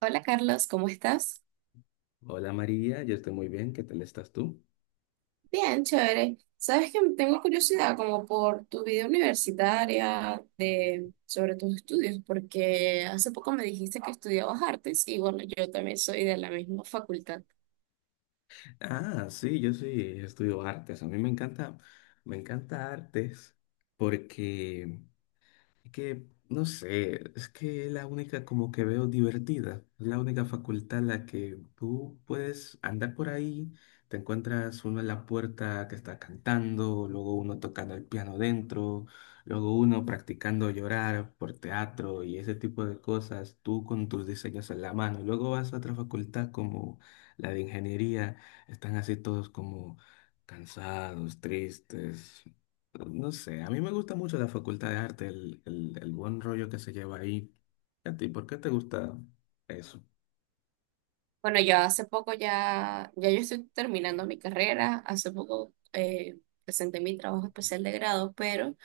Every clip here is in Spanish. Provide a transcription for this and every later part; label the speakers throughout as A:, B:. A: Hola Carlos, ¿cómo estás?
B: Hola María, yo estoy muy bien, ¿qué tal estás tú?
A: Bien, chévere. Sabes que tengo curiosidad como por tu vida universitaria sobre tus estudios, porque hace poco me dijiste que estudiabas artes y bueno, yo también soy de la misma facultad.
B: Ah, sí, yo sí estudio artes, a mí me encanta artes porque que, no sé, es que es la única como que veo divertida, es la única facultad en la que tú puedes andar por ahí, te encuentras uno en la puerta que está cantando, luego uno tocando el piano dentro, luego uno practicando llorar por teatro y ese tipo de cosas, tú con tus diseños en la mano, y luego vas a otra facultad como la de ingeniería, están así todos como cansados, tristes, no sé, a mí me gusta mucho la Facultad de Arte, el buen rollo que se lleva ahí. ¿A ti por qué te gusta eso?
A: Bueno, yo hace poco ya yo estoy terminando mi carrera, hace poco presenté mi trabajo especial de grado, pero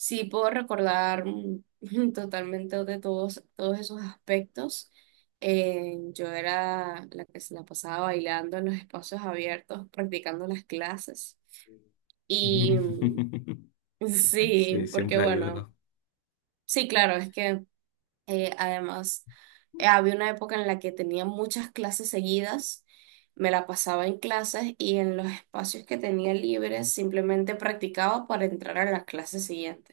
A: sí, puedo recordar totalmente de todos esos aspectos. Yo era la que se la pasaba bailando en los espacios abiertos, practicando las clases. Y mm,
B: Sí,
A: sí, porque
B: siempre hay
A: bueno,
B: uno.
A: sí, claro, es que además había una época en la que tenía muchas clases seguidas, me la pasaba en clases y en los espacios que tenía libres simplemente practicaba para entrar a la clase siguiente.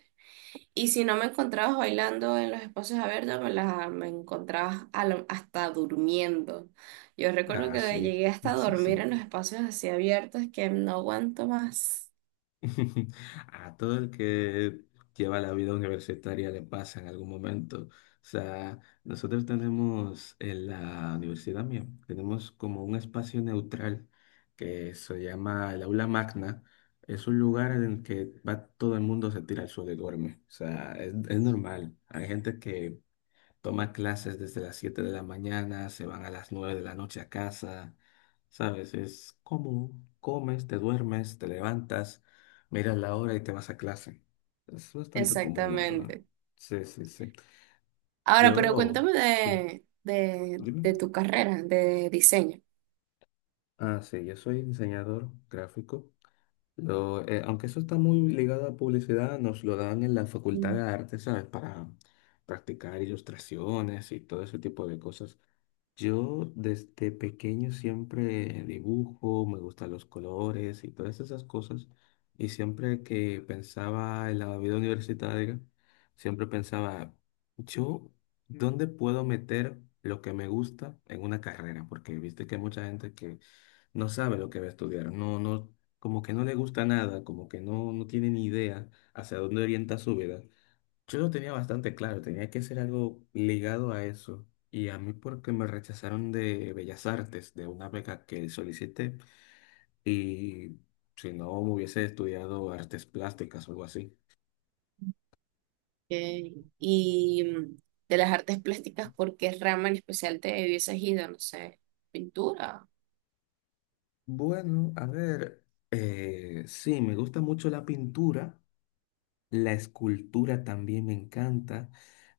A: Y si no me encontrabas bailando en los espacios abiertos, me encontrabas hasta durmiendo. Yo recuerdo
B: Ah,
A: que
B: sí,
A: llegué hasta a
B: sí, sí.
A: dormir en los espacios así abiertos que no aguanto más.
B: A todo el que lleva la vida universitaria le pasa en algún momento. O sea, nosotros tenemos en la universidad mía, tenemos como un espacio neutral que se llama el aula magna. Es un lugar en el que va todo el mundo se tira al suelo y duerme. O sea, es normal. Hay gente que toma clases desde las 7 de la mañana, se van a las 9 de la noche a casa, ¿sabes? Es como comes, te duermes, te levantas, miras la hora y te vas a clase. Es bastante común, la verdad.
A: Exactamente.
B: Sí, sí, sí.
A: Ahora, pero
B: Yo,
A: cuéntame
B: sí,
A: de
B: dime.
A: tu carrera de diseño.
B: Ah, sí, yo soy diseñador gráfico. Aunque eso está muy ligado a publicidad, nos lo dan en la Facultad
A: Mm.
B: de Arte, ¿sabes? Para practicar ilustraciones y todo ese tipo de cosas. Yo desde pequeño siempre dibujo, me gustan los colores y todas esas cosas. Y siempre que pensaba en la vida universitaria, siempre pensaba, yo, ¿dónde puedo meter lo que me gusta en una carrera? Porque viste que hay mucha gente que no sabe lo que va a estudiar, no, no, como que no le gusta nada, como que no, no tiene ni idea hacia dónde orienta su vida. Yo lo tenía bastante claro, tenía que ser algo ligado a eso. Y a mí porque me rechazaron de Bellas Artes, de una beca que solicité, y si no hubiese estudiado artes plásticas o algo así.
A: eh, y mm, de las artes plásticas, ¿por qué rama en especial te hubieses ido? No sé, pintura.
B: Bueno, a ver, sí, me gusta mucho la pintura, la escultura también me encanta,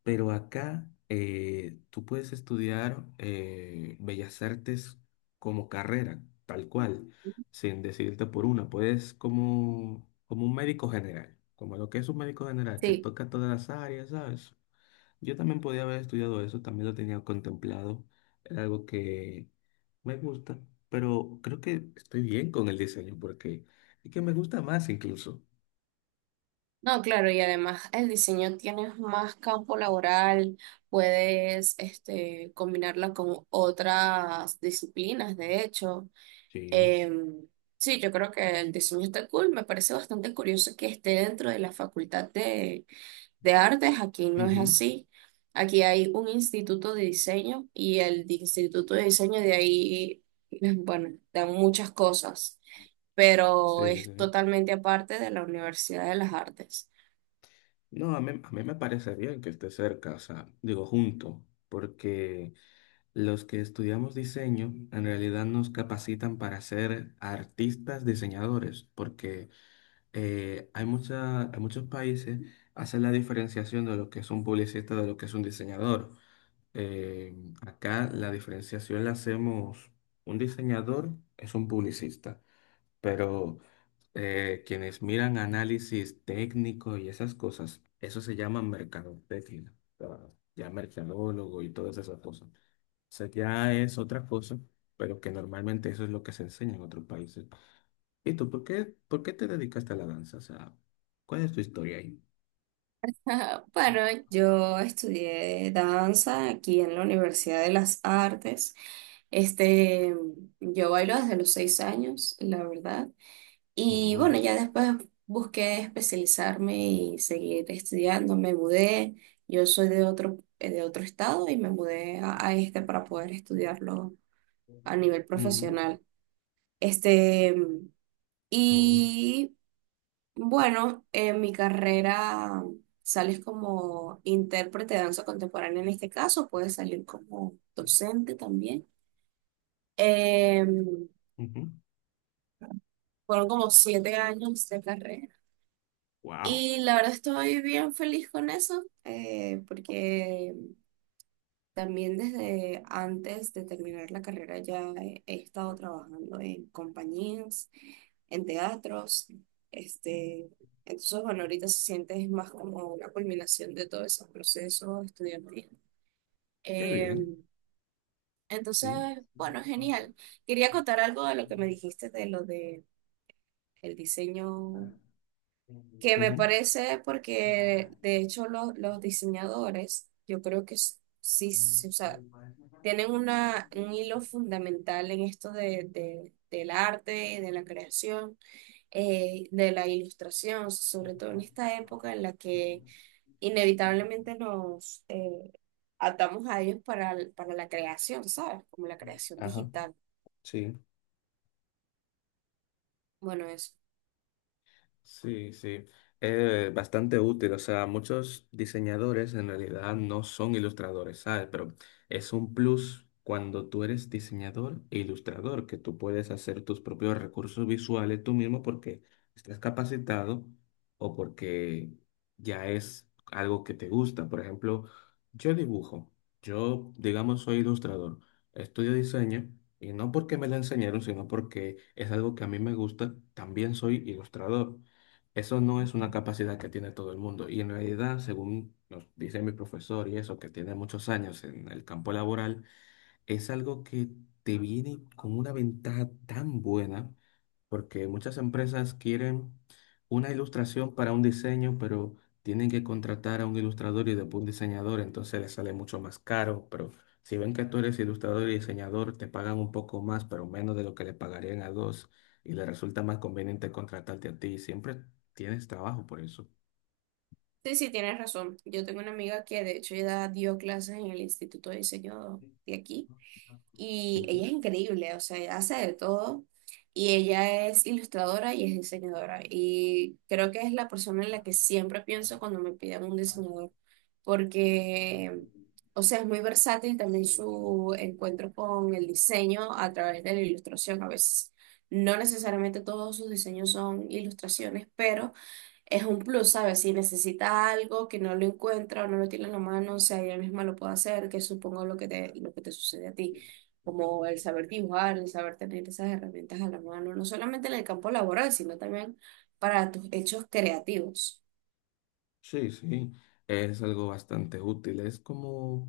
B: pero acá tú puedes estudiar bellas artes como carrera, tal cual, sin decidirte por una. Puedes como, como un médico general, como lo que es un médico general, que
A: Sí.
B: toca todas las áreas, ¿sabes? Yo también podía haber estudiado eso, también lo tenía contemplado, era algo que me gusta, pero creo que estoy bien con el diseño porque es que me gusta más incluso.
A: No, claro, y además el diseño tienes más campo laboral, puedes este, combinarla con otras disciplinas, de hecho.
B: Sí.
A: Em, sí, yo creo que el diseño está cool, me parece bastante curioso que esté dentro de la facultad de artes, aquí no es
B: Ujú.
A: así. Aquí hay un instituto de diseño y el instituto de diseño de ahí, bueno, dan muchas cosas, pero
B: Sí, sí,
A: es
B: sí.
A: totalmente aparte de la Universidad de las Artes.
B: No, a mí me parece bien que esté cerca, o sea, digo junto, porque los que estudiamos diseño en realidad nos capacitan para ser artistas diseñadores, porque en muchos países hacen la diferenciación de lo que es un publicista de lo que es un diseñador. Eh, acá la diferenciación la hacemos, un diseñador es un publicista. Pero quienes miran análisis técnico y esas cosas, eso se llama mercadotecnia, o sea, ya mercadólogo y todas esas cosas. O sea, ya es otra cosa, pero que normalmente eso es lo que se enseña en otros países. ¿Y tú por qué te dedicaste a la danza? O sea, ¿cuál es tu historia ahí?
A: Ajá, bueno, yo estudié danza aquí en la Universidad de las Artes. Este, yo bailo desde los 6 años, la verdad. Y bueno,
B: Oh,
A: ya después busqué especializarme y seguir estudiando. Me mudé. Yo soy de otro estado y me mudé a este para poder estudiarlo a nivel
B: ujú,
A: profesional. Este,
B: oh,
A: y bueno, en mi carrera sales como intérprete de danza contemporánea en este caso, puedes salir como docente también. Eh,
B: ujú.
A: Fueron como 7 años de carrera
B: Wow,
A: y la verdad estoy bien feliz con eso, porque también desde antes de terminar la carrera ya he estado trabajando en compañías, en teatros. Este, entonces, bueno, ahorita se siente es más como una culminación de todos esos procesos estudiantiles.
B: qué
A: Eh,
B: bien,
A: entonces,
B: sí.
A: bueno, genial. Quería contar algo de lo que me dijiste de lo de el diseño, que me
B: Ujú.
A: parece porque
B: Ventaja,
A: de hecho
B: ¿no?
A: los diseñadores, yo creo que sí,
B: Entonces,
A: sí, o sea,
B: como para esa carta son
A: tienen
B: dos
A: una, un
B: millones,
A: hilo
B: no,
A: fundamental en esto de, del arte y de la creación, de la ilustración,
B: no,
A: sobre todo en
B: está-
A: esta
B: no,
A: época en la
B: no,
A: que
B: bueno, sí, sí, sí,
A: inevitablemente nos atamos a ellos para la creación, ¿sabes? Como la
B: sí,
A: creación
B: ajá,
A: digital.
B: sí.
A: Bueno, eso.
B: Sí, sí. Es bastante útil. O sea, muchos diseñadores en realidad no son ilustradores, ¿sabes? Pero es un plus cuando tú eres diseñador e ilustrador, que tú puedes hacer tus propios recursos visuales tú mismo porque estás capacitado o porque ya es algo que te gusta. Por ejemplo, yo dibujo. Yo, digamos, soy ilustrador. Estudio diseño. Y no porque me lo enseñaron, sino porque es algo que a mí me gusta. También soy ilustrador. Eso no es una capacidad que tiene todo el mundo. Y en realidad, según nos dice mi profesor y eso, que tiene muchos años en el campo laboral, es algo que te viene con una ventaja tan buena, porque muchas empresas quieren una ilustración para un diseño, pero tienen que contratar a un ilustrador y después un diseñador, entonces les sale mucho más caro, pero si ven que tú eres ilustrador y diseñador, te pagan un poco más, pero menos de lo que le pagarían a dos, y les resulta más conveniente contratarte a ti, y siempre tienes trabajo por eso.
A: Sí, sí, tienes razón. Yo tengo una amiga que de hecho ya dio clases en el Instituto de Diseño de aquí y ella es increíble, o sea, ella hace de todo y ella es ilustradora y es diseñadora y creo que es la persona en la que siempre pienso cuando me piden un diseñador porque, o sea, es muy versátil también
B: Ujú.
A: su encuentro con el diseño a través de la ilustración a veces. No necesariamente todos sus diseños son ilustraciones, pero es un plus, ¿sabes? Si necesita algo que no lo encuentra o no lo tiene en la mano, o sea, ella misma lo puede hacer, que supongo lo que lo que te sucede a ti, como el saber dibujar, el saber tener esas herramientas a la mano, no solamente en el campo laboral, sino también para tus hechos creativos.
B: Sí, sí, es algo bastante útil. Es como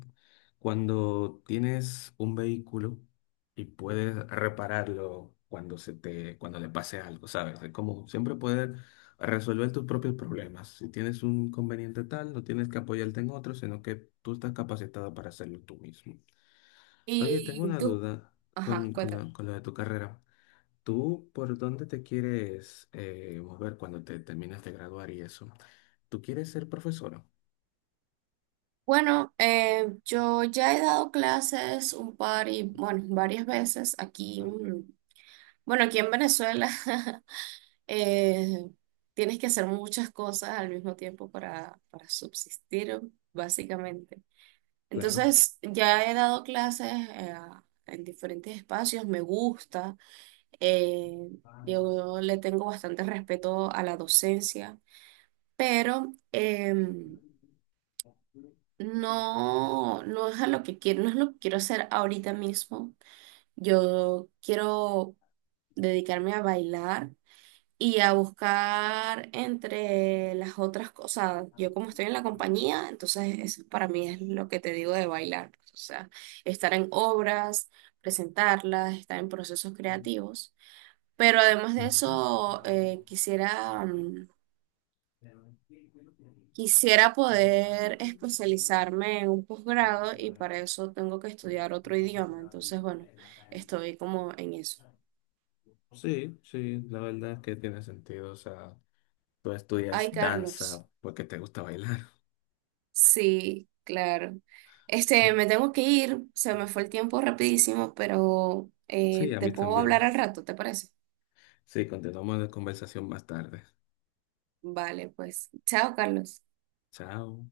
B: cuando tienes un vehículo y puedes repararlo cuando se te, cuando le pase algo, ¿sabes? Es como siempre poder resolver tus propios problemas. Si tienes un conveniente tal, no tienes que apoyarte en otro, sino que tú estás capacitado para hacerlo tú mismo. Oye, tengo
A: Y
B: una
A: tú,
B: duda
A: ajá,
B: con, con
A: cuéntame.
B: lo, con lo de tu carrera. ¿Tú por dónde te quieres mover cuando te terminas de graduar y eso? ¿Tú quieres ser profesora?
A: Bueno, yo ya he dado clases un par y, bueno, varias veces aquí, mm, bueno, aquí en Venezuela. Eh, tienes que hacer muchas cosas al mismo tiempo para subsistir, básicamente.
B: Claro.
A: Entonces, ya he dado clases en diferentes espacios, me gusta, eh, yo le tengo bastante respeto a la docencia, pero no, no es a lo que quiero, no es lo que quiero hacer ahorita mismo. Yo quiero dedicarme a bailar y a buscar entre las otras cosas. Yo como estoy en la compañía, entonces eso para mí es lo que te digo de bailar, pues, o sea, estar en obras, presentarlas, estar en procesos creativos. Pero además de eso, quisiera, quisiera poder especializarme en un posgrado y para eso tengo que estudiar otro idioma. Entonces, bueno, estoy como en eso.
B: Sí, sí, la verdad es que tiene sentido. O sea, tú estudias
A: Ay, Carlos.
B: danza porque te gusta bailar.
A: Sí, claro. Este, me tengo que ir, se me fue el tiempo rapidísimo, pero
B: Sí, a
A: te
B: mí
A: puedo hablar
B: también.
A: al rato, ¿te parece?
B: Sí, continuamos la conversación más tarde.
A: Vale, pues. Chao, Carlos.
B: Chao.